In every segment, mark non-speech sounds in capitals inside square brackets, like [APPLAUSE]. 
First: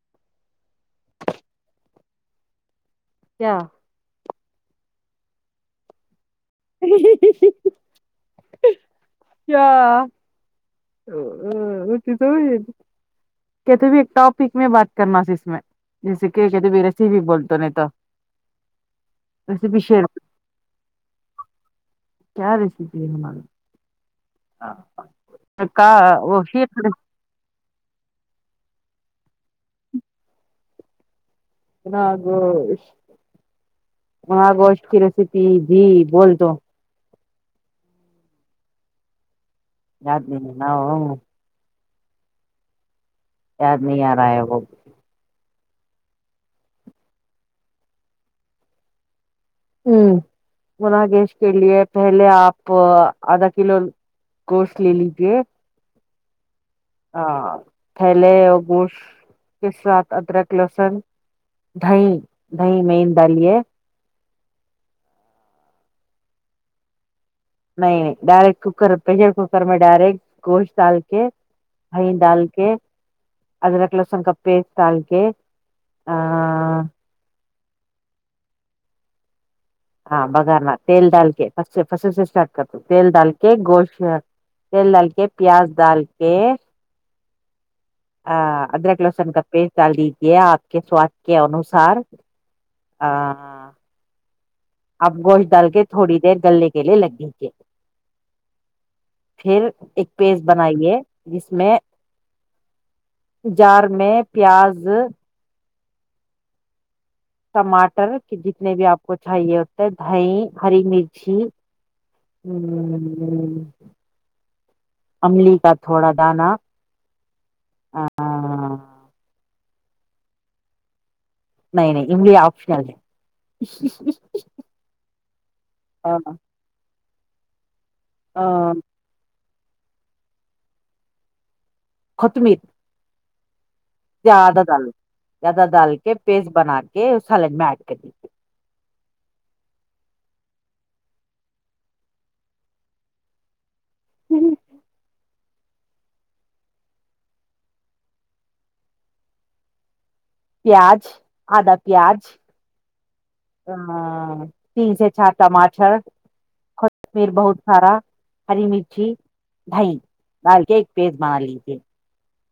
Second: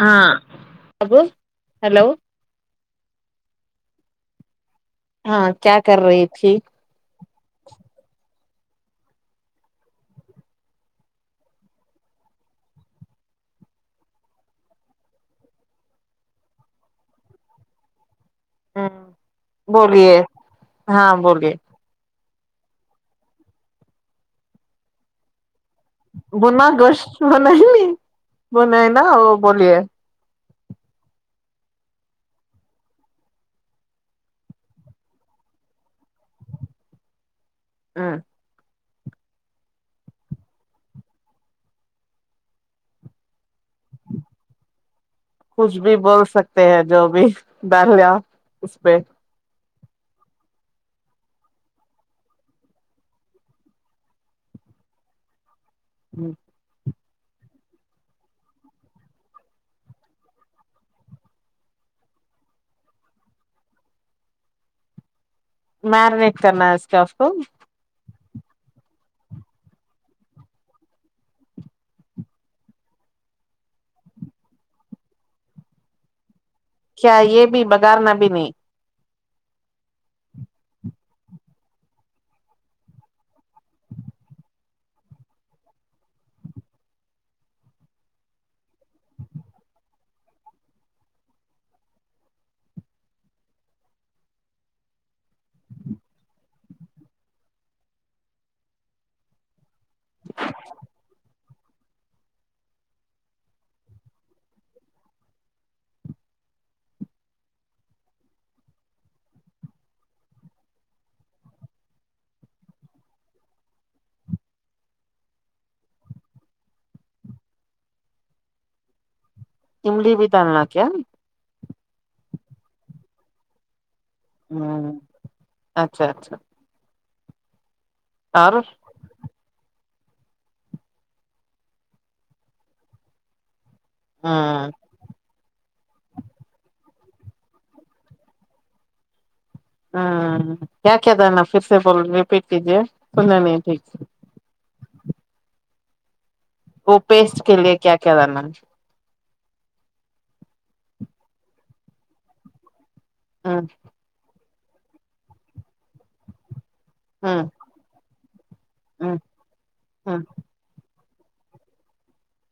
ہاں ببو ہلو ا کیا ہاں کیا کر رہ ہ کیا کہتے ایک ٹاپک میں بات کرنا اس میں جیسے کہ کہتے رسی بھیک بول تو نہیں تو ہ ریسیپی شیئر بولیے ہاں بولیے کیا ریسی ہے ہماری کا وہ بنا شیئر گش بنائ نہیں بنائ نہیں ن وہ بولیے گگوش کی ریسیپی جی بول تو ہاں یااد دن نا یاد نہیں آ رہا ہے وہ کچھ بھی بول سکتے ہیں جو بھی ڈالیا اس پہ ہ مناگیش کے لیے پہلے آپ آدھا کلو گوشت لے لیجے جی ہاں تھیلے اور گوشت کے ساتھ ادرک لہسن دہ دہ میںین ڈالیے میرنیٹ کرنا ہے اس کے اس کو نہیں نہیں ڈائریکٹ کوکر پشر کوکر میں ڈائریکٹ گوشت ڈال کے دہ ڈال کے ادرک لہسن کا پیس ڈال کے بگار نبین ہاں بگانا تیل ڈال کے فس سے فس سے اسٹارٹ کر د تیل ڈال کے گوشت تیل ڈال کے پیاز ڈال کے ادرک لہسن کا پیسٹ ڈال دیجیے آپ کے سواد کے انوسار اب گوشت ڈال کے تھوڑی دیر گلنے کے لیے لگ گئی تھ پھر ایک پیس بنائیے جس میں جار میں پیاز ٹماٹر کی جتنے بھی آپ کو چاہیے ہوتے دہ ہری مرچی ا املی کا تھوڑا دانہ ا املی بھی تاننا کیا نہیں نہیں انلی آپشنل ہے ہوں اچھا اچھا ہ اور خطمید زیادہ ہاں ڈال زیادہ ڈال کے پیسٹ بنا کے کہ سالڈ میں ایڈ کر دی ہاں کیا کہےد ن فرس بول ریپٹجے کنان ا ہوں وہ پیسٹ کے لیے کیا کیا رہ ن پیاز آدا پیاز ہوں ہاں پیز ہے چار ٹماٹر میر ہوں بہت سارا ہری مرچھی ہوں دہ ہمم ڈال کے پیز بار لیجیے [UNINTELLIGIBLE]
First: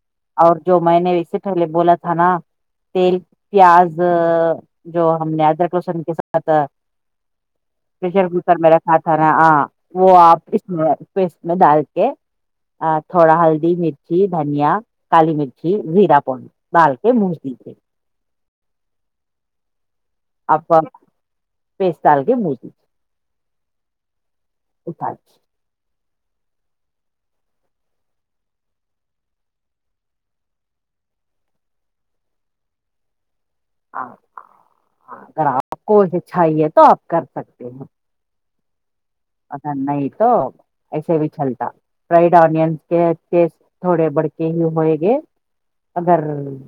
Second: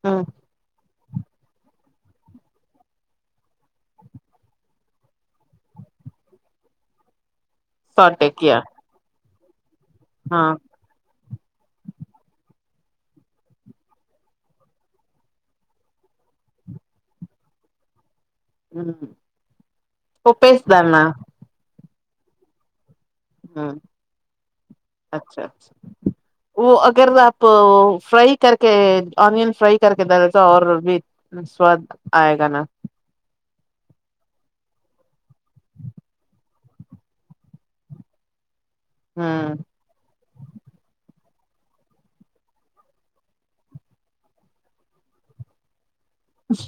ہاں اور جو میں نے اس سے پہلے بولا تھا نا تیل پیاز جو ہم نے ادرک روشن کے ساتھ پریشر سوٹے کوکر کیا میںیرکھھ تھا آ [INAUDIBLE] وہ آپ ہاں اس میں پس میں ڈال کے تھوڑا ہلدی مرچی دھنیا کالی مرچی زیرا پن بال کے مج دی تھے ہ [INAUDIBLE] تو پس دام ن پس تال کے بوج ہاں اچھا اچھا وہ اگر آپ فرائی کر کے آنن فرائی کر کے ڈے تو اور بھی سواد آئے گا نا اگر آپ کو چاہیے تو آپ کر سکتے ہیں ا ہمم نہیں تو ایسے چلتا فڈ آن کےس تھوڑے بڑک ہی ہوئے گے ادگر [UNINTELLIGIBLE]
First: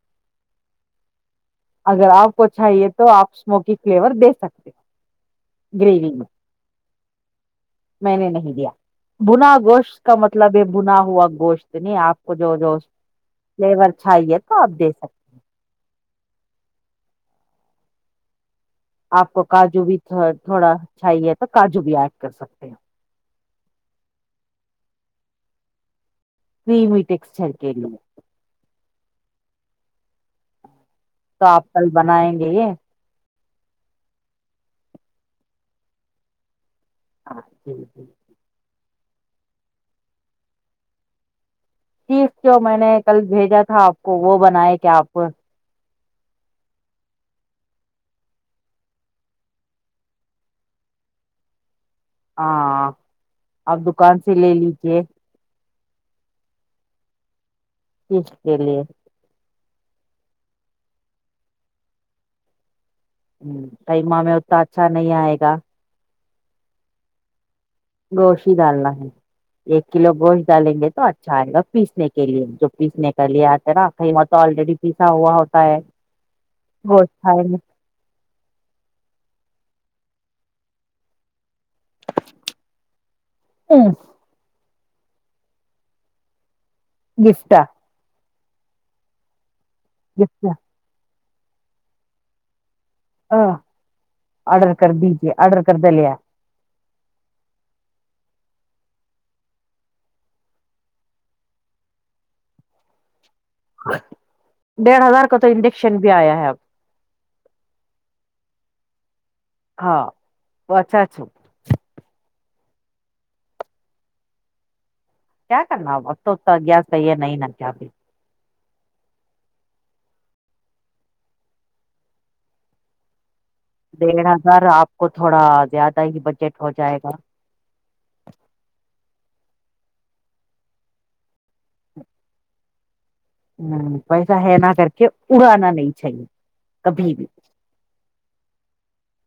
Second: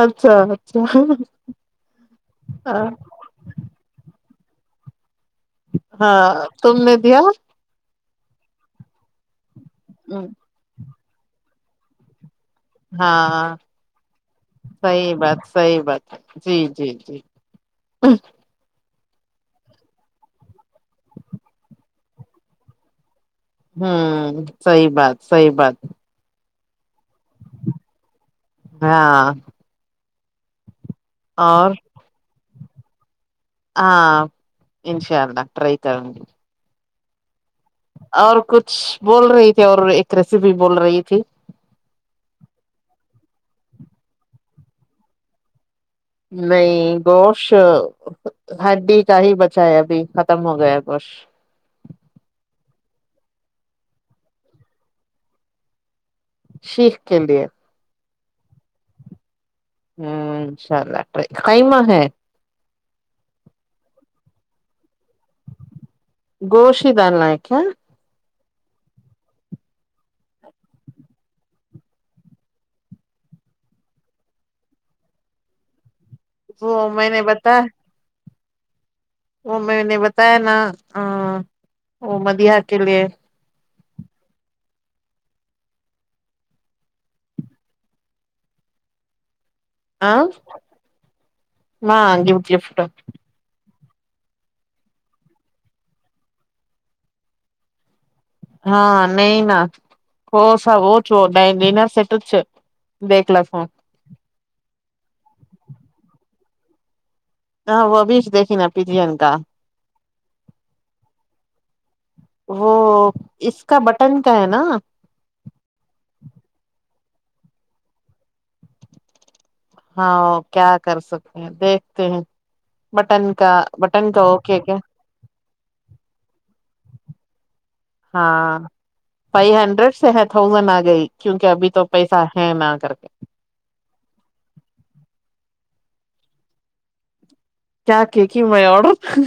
اچھا اچھا اگر آپ کو چاہیے تو آپ اسموکی فلیور دے سکتے ہو گریوی میں ہاں تم نے کیا میں نے نہیں دیا بنا وش کا مطلب بنا بھنا ہوا گوشت میں آپ کو جو جو ہاں فلیور چاہیے تو آپ دے سی سکتے بات سی بات ہے جی جی جی آپ کو کاجو بھی تھوڑا چاہیے تو کاجو بھی ایڈ کر سکتے ہیں ہمم صحیح بات صحیح بات فمیٹیکسچر کے ل ہاں تو آپ اور کل بنائیں گے یہ ہاں انشاء اللہ ٹرائی کروں گی ہاں جی جی اور کچھ بول رہی تھی اور ایک ریسیپی بول رہی تھی شیخ جو میں نے کل بھیجا تھا آپ کو وہ بنائے کیا آپ نہیں گوشت ہڈی کا ہی بچا ہے ابھی ختم ہو گیا ہے گوشت ہاں آپ دکان سے لے لیجے شیخ کے لے شیخ کے لیے انشاءاللہ ٹرائی کروں قیمہ ہے ہ کما میں اتتا اچھا نہیں آئے گا گوشت ہی ڈالنا ہے کیا گوشت ہی ڈالنا ہے ایک کلو گوشت ڈالیں گے تو اچھا آئے گا پیسنے کے لیے جو پیسنے کا لیے آتا رہایں وہ تو آلریڈی پیسا ہوا ہوتا ہے وہ میں گوشت نے کھائیں بتا وہ میں نے بتایا نا وہ مدیحہ کے لیے [INAUDIBLE] گفت [INAUDIBLE] ہاں گفٹ گفٹ گفٹ ا آڈر کر دیجیے آرڈر کرڈالے ہاں نہیں ن ہو سب وہ چ ڈ ڈنر سٹچ دیکھ ل ہوں ڈیڑھ ہزار کا تو انجیکشن بھی آیا ہے اب ہاں وہ بھیچ دیکھے نا پی جین کا ہاں وہ اچھا وہ اس کا بٹن کا ہے نا کیا کرنا و و گس کہیے نہیں نا کیا بی کیا کر سکتے ہیں دیکھتے ہیں بٹن کا بٹن کا دھا اوکے سر کیا آپ کو تھوڑا زیادہ ہی بجٹ ہو جائے گا ہاں فائیو ہنڈریڈ سے ہے تھازینڈ آ گئی کیونکہ ابھی تو پیسہ ہے نہ کر کے ہ پیسہ ہے نہ کر کے اڑانا نہیں چاہیے کبھی بھی کیا کیک ہی میں آڈر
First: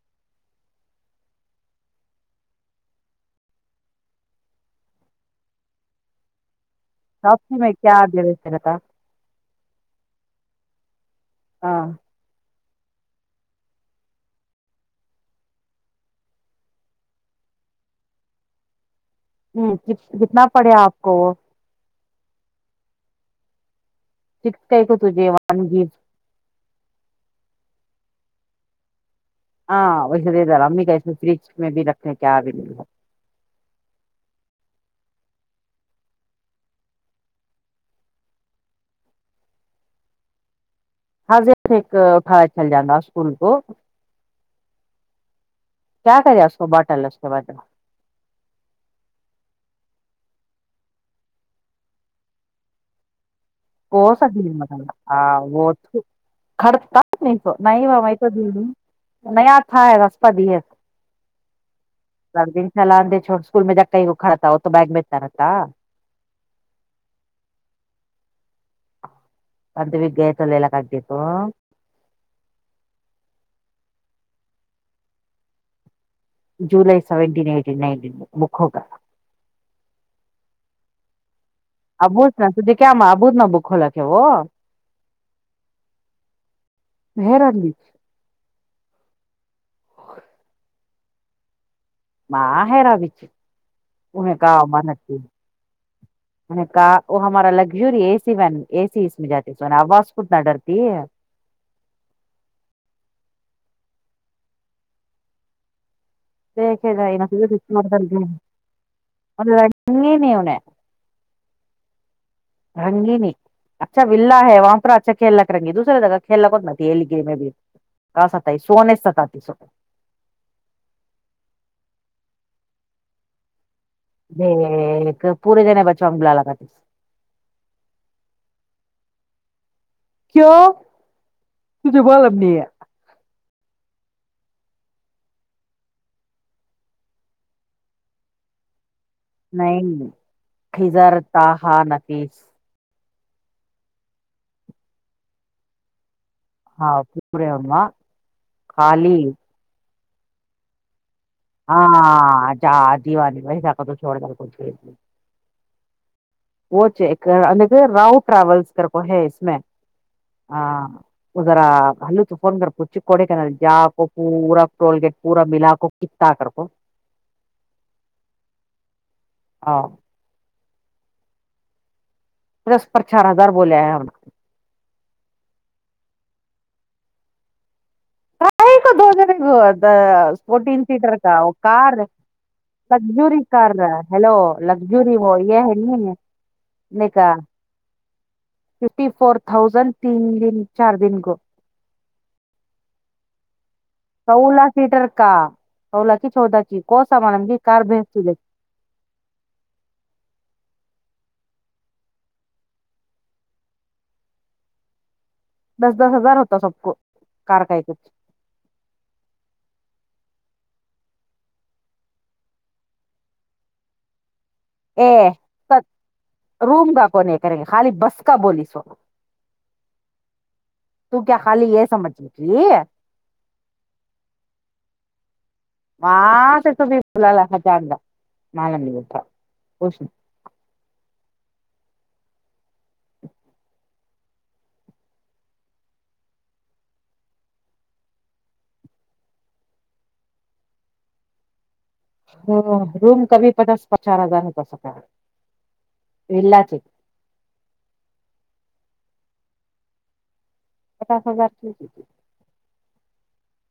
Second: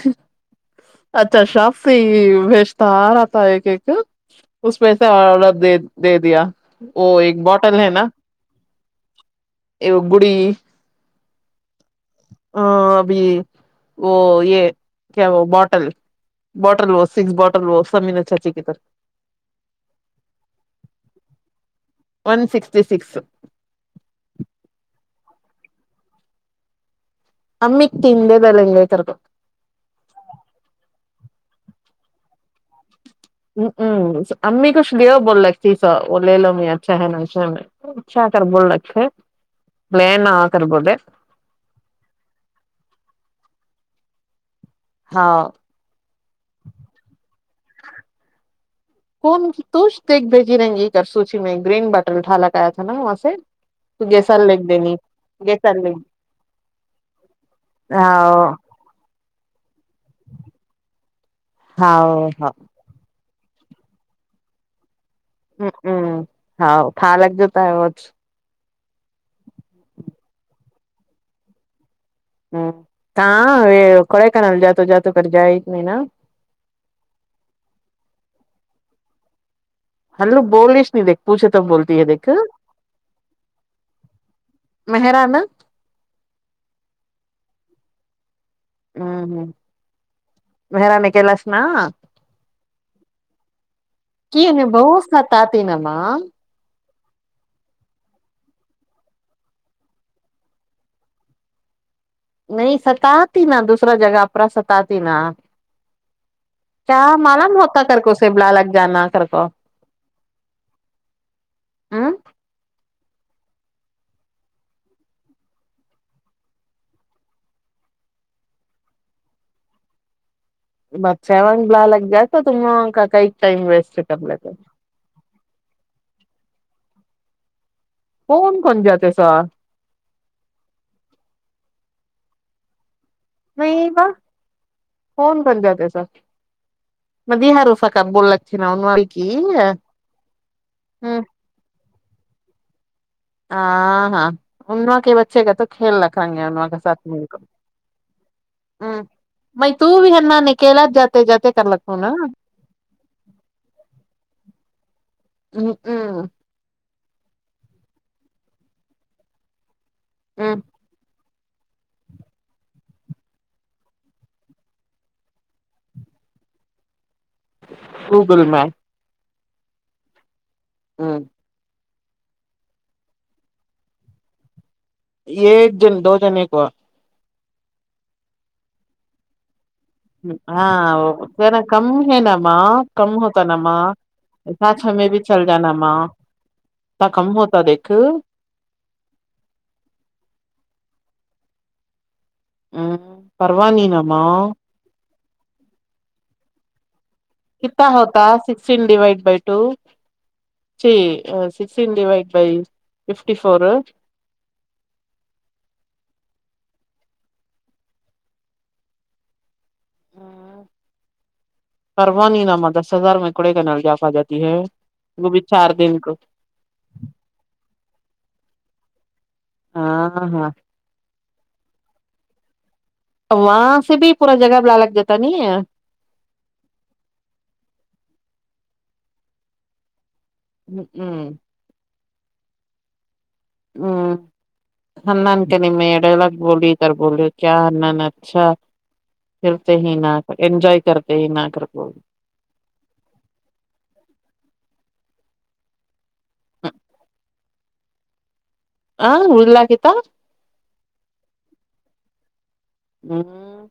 اچھا شاپ سے ہی بھیجتا آ رہا تھا یہ کیک اس پ سے آڈر دے دے دیا وہ ایک سب میں بوٹل ہے کیا نا دے رہتا ایک گڑی ہاں ہ اب وہ یہ کیا وہ بوٹل بوٹل وہ سکس بوٹل وہ سب ا چاچیےر ہ کتنا پڑے آپ کو وہ ون سکسٹی سکس سکس کا کو تھے ون گ ہممیک تندے دلن گے کررک ہاں ویسے دے امی کا فریج میں بھی رکھ کیا بھی ہ امی کچھ لو بول رکھ چی سو وہ لے لو امی اچھا ہے نا اچھا اچھا آ کر بول رکھے لے نا آ کر بولے ہضر ا کھاڑا چل جان رہا اسکول کو ہاں کیا کرے اس کو باٹل اس کے باٹل کون توچ دیکھ بھیجی رہیں گی کر سوچی میں گرین بٹر اٹھا لک آیا تھا نا وہاں سے تو گیسر لکھ دینی سا وہ گیسر لکھ تو کڑتا نہیں تو نہیں میں تو ہاں د نیا تھا ہے رپہ دے ہاں سر ہاں دن چلان دے چھ اسکول میں جب کہیں وہ کھڑا ہو تو بیگ میں ہ ہ ہاں کاں لگ جتا ہےج بد بیگ گ آت اللہ کگتییک ہ ہ کوڑ کانل جات جاتات کرھر جائے نہیں نا جول سیینٹین ایٹی نن بک ہوگا ہلو بولس نہیں دیکھ پوچھے تب بولتی ہے دیکھ ابوت نا تجھے کیا ابوت نا بک ہولاک وہ مہرانا ہیرا ہاں ہوں مران کےلاس نا ماں حیرا بچ ان کی کہا بہت نتی ستاتی نا ماں کاا وہ ہمارا لگژوری اے سی و اے سی اس میں جاتی س آواز کتنا ڈرتی ہے نہیں ستاتی نا دوسرا جگہ پرا ستاتی نا دیکھے کیا جائے معالم ہوتا کر کو سبلہ لگ جانا کر کو نے ہاں رنگی نہیں اچھا ولہ ہے وہاں پر اچھا کھیلنا کرنگی دوسرے جگہ کھیلنا کو نہتیلی گی میں بھی کہ ستا سونے ستتی سو بچچا وگ بلا لگ گیا تو تم کا کا ٹائم وسٹ ہ پورے جنے ب چمگلہ لگاٹیس فون کون جاتات سر کیوں تھے بب نہیں ہے نہیں ب فن بن جاتات سا م د ہارو سا کا بوللا چے نا ان نہیں کزر ت ہا تیس آ ہاں انمکی بچے گت کل لک ہاں پورورے ام خالی ت تو بھی ہےنا نکلا ج ہاں جا دیوانی و س کو تو چھوڑ د کو وہ یک راؤ ٹراولس کر کو ہے اس میں ہاں اذارا ہلو توفن گار پچک کوڈے کہ جاپ پورا ٹول گٹ پورا ملا ک کت کررپ گوگل میپ ہاں [INAUDIBLE] ہوں پلس پر چار ہزار بول ہے ہم یہ ایک جن دو جنے ایک ہوا پرائے کو دو جنے گ فورٹین ہاں سیٹر کا کہ وہ نا کم کار ہے نا ماں کم ہوتا لگزی نا کار ماں ہیلو ساتھ ہمیں لگزی بھی وہ چل یہ جانا ہے ماں نہیں اتنا کہا کم ہوتا دیکھ ہ ف فور تھازینڈ تین دن چار دن کو ہو [INAUDIBLE] و نینام ل کی چودا کی کو سامان کی کار کتا بھیج ہوتا تجھے سکسٹی ڈوائڈ بائی ٹو جی سڈ ب فٹی ف دس دس ہزار ہوتا سب کو کار کا ایکچ پ نہیں نہ دس ہزار میںکڑے کہ ن ج آفا جات ا س روم کاا کونے کر گ خالی بس کا بولیسو ہاں ہاں تو کیا خالی یہ سمجھ [INAUDIBLE] وہاں سے بھی پورا جگہ بھیلا لگ جاتا ن مع سے س بھی ل ہ جان گ مال بتا خوش ہ ہ [INAUDIBLE] ا [INAUDIBLE] ہ ہان کے نگ بولی تر بلی کیا ہان اچھا کرلتے ہی نہ کر انجوائے کرتے ہی نہ کرتے ہ روم کب پچاس چار ہزار وا چ [UNINTELLIGIBLE] ہ ارلا کتا پچاس ہزار کی ہاں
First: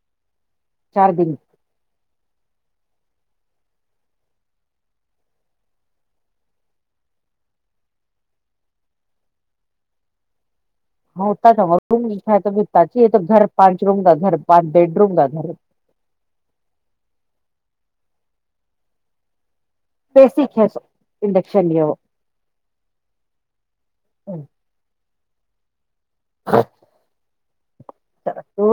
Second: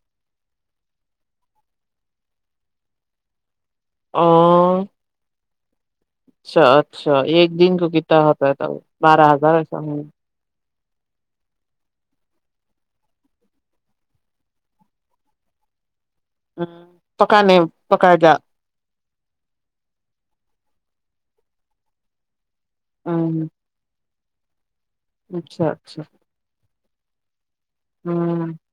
چار دن ہ [INAUDIBLE] اچھا اچھا ایک دن کو کتنا ہوتا ہے تھا بارہ ہزار ایسا ہاں ا چاہ گ روم تو یہ تو گھر پانچ روم کا گھر پانچ بیڈ روم کا گھر ہ پکانے پکا جا پسسو انڈکشن ل وہ ہاں ہ ہ اچھا اچھا ہاں ہوں سرسو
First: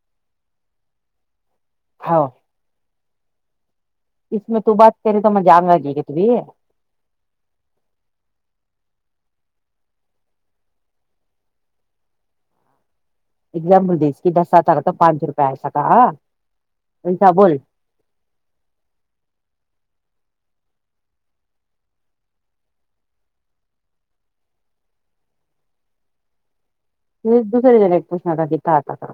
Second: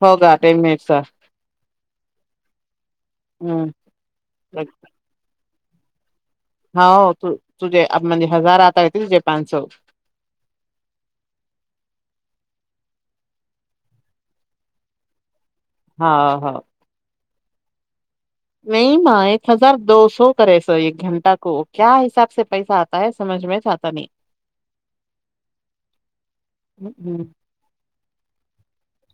ہوگا ٹ منٹسا ہاں ہوں اس میں تو بات کرے تو م جام آگے گ ت بھی ہاں تجھے مے ہزار آتا رہتے تھے پان سو ایگزامپل دس کے دساتارا تو پانچ روپئے پ س کاا ہ ان بول نہیں ماں ایک ہزار دو سو کرے سر ایک گھنٹہ کو کیا حساب سے پیسہ آتا ہے سمجھ میں آتا نہیں ہوں، ہوں، دوسرے جگ ایک پرشن آ تھا گتا آ کرر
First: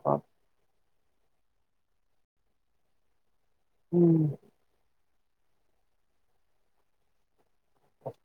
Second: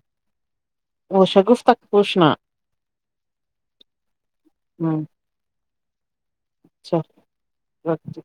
وہ شگف تک پوچھنا ہوں اچھا اچا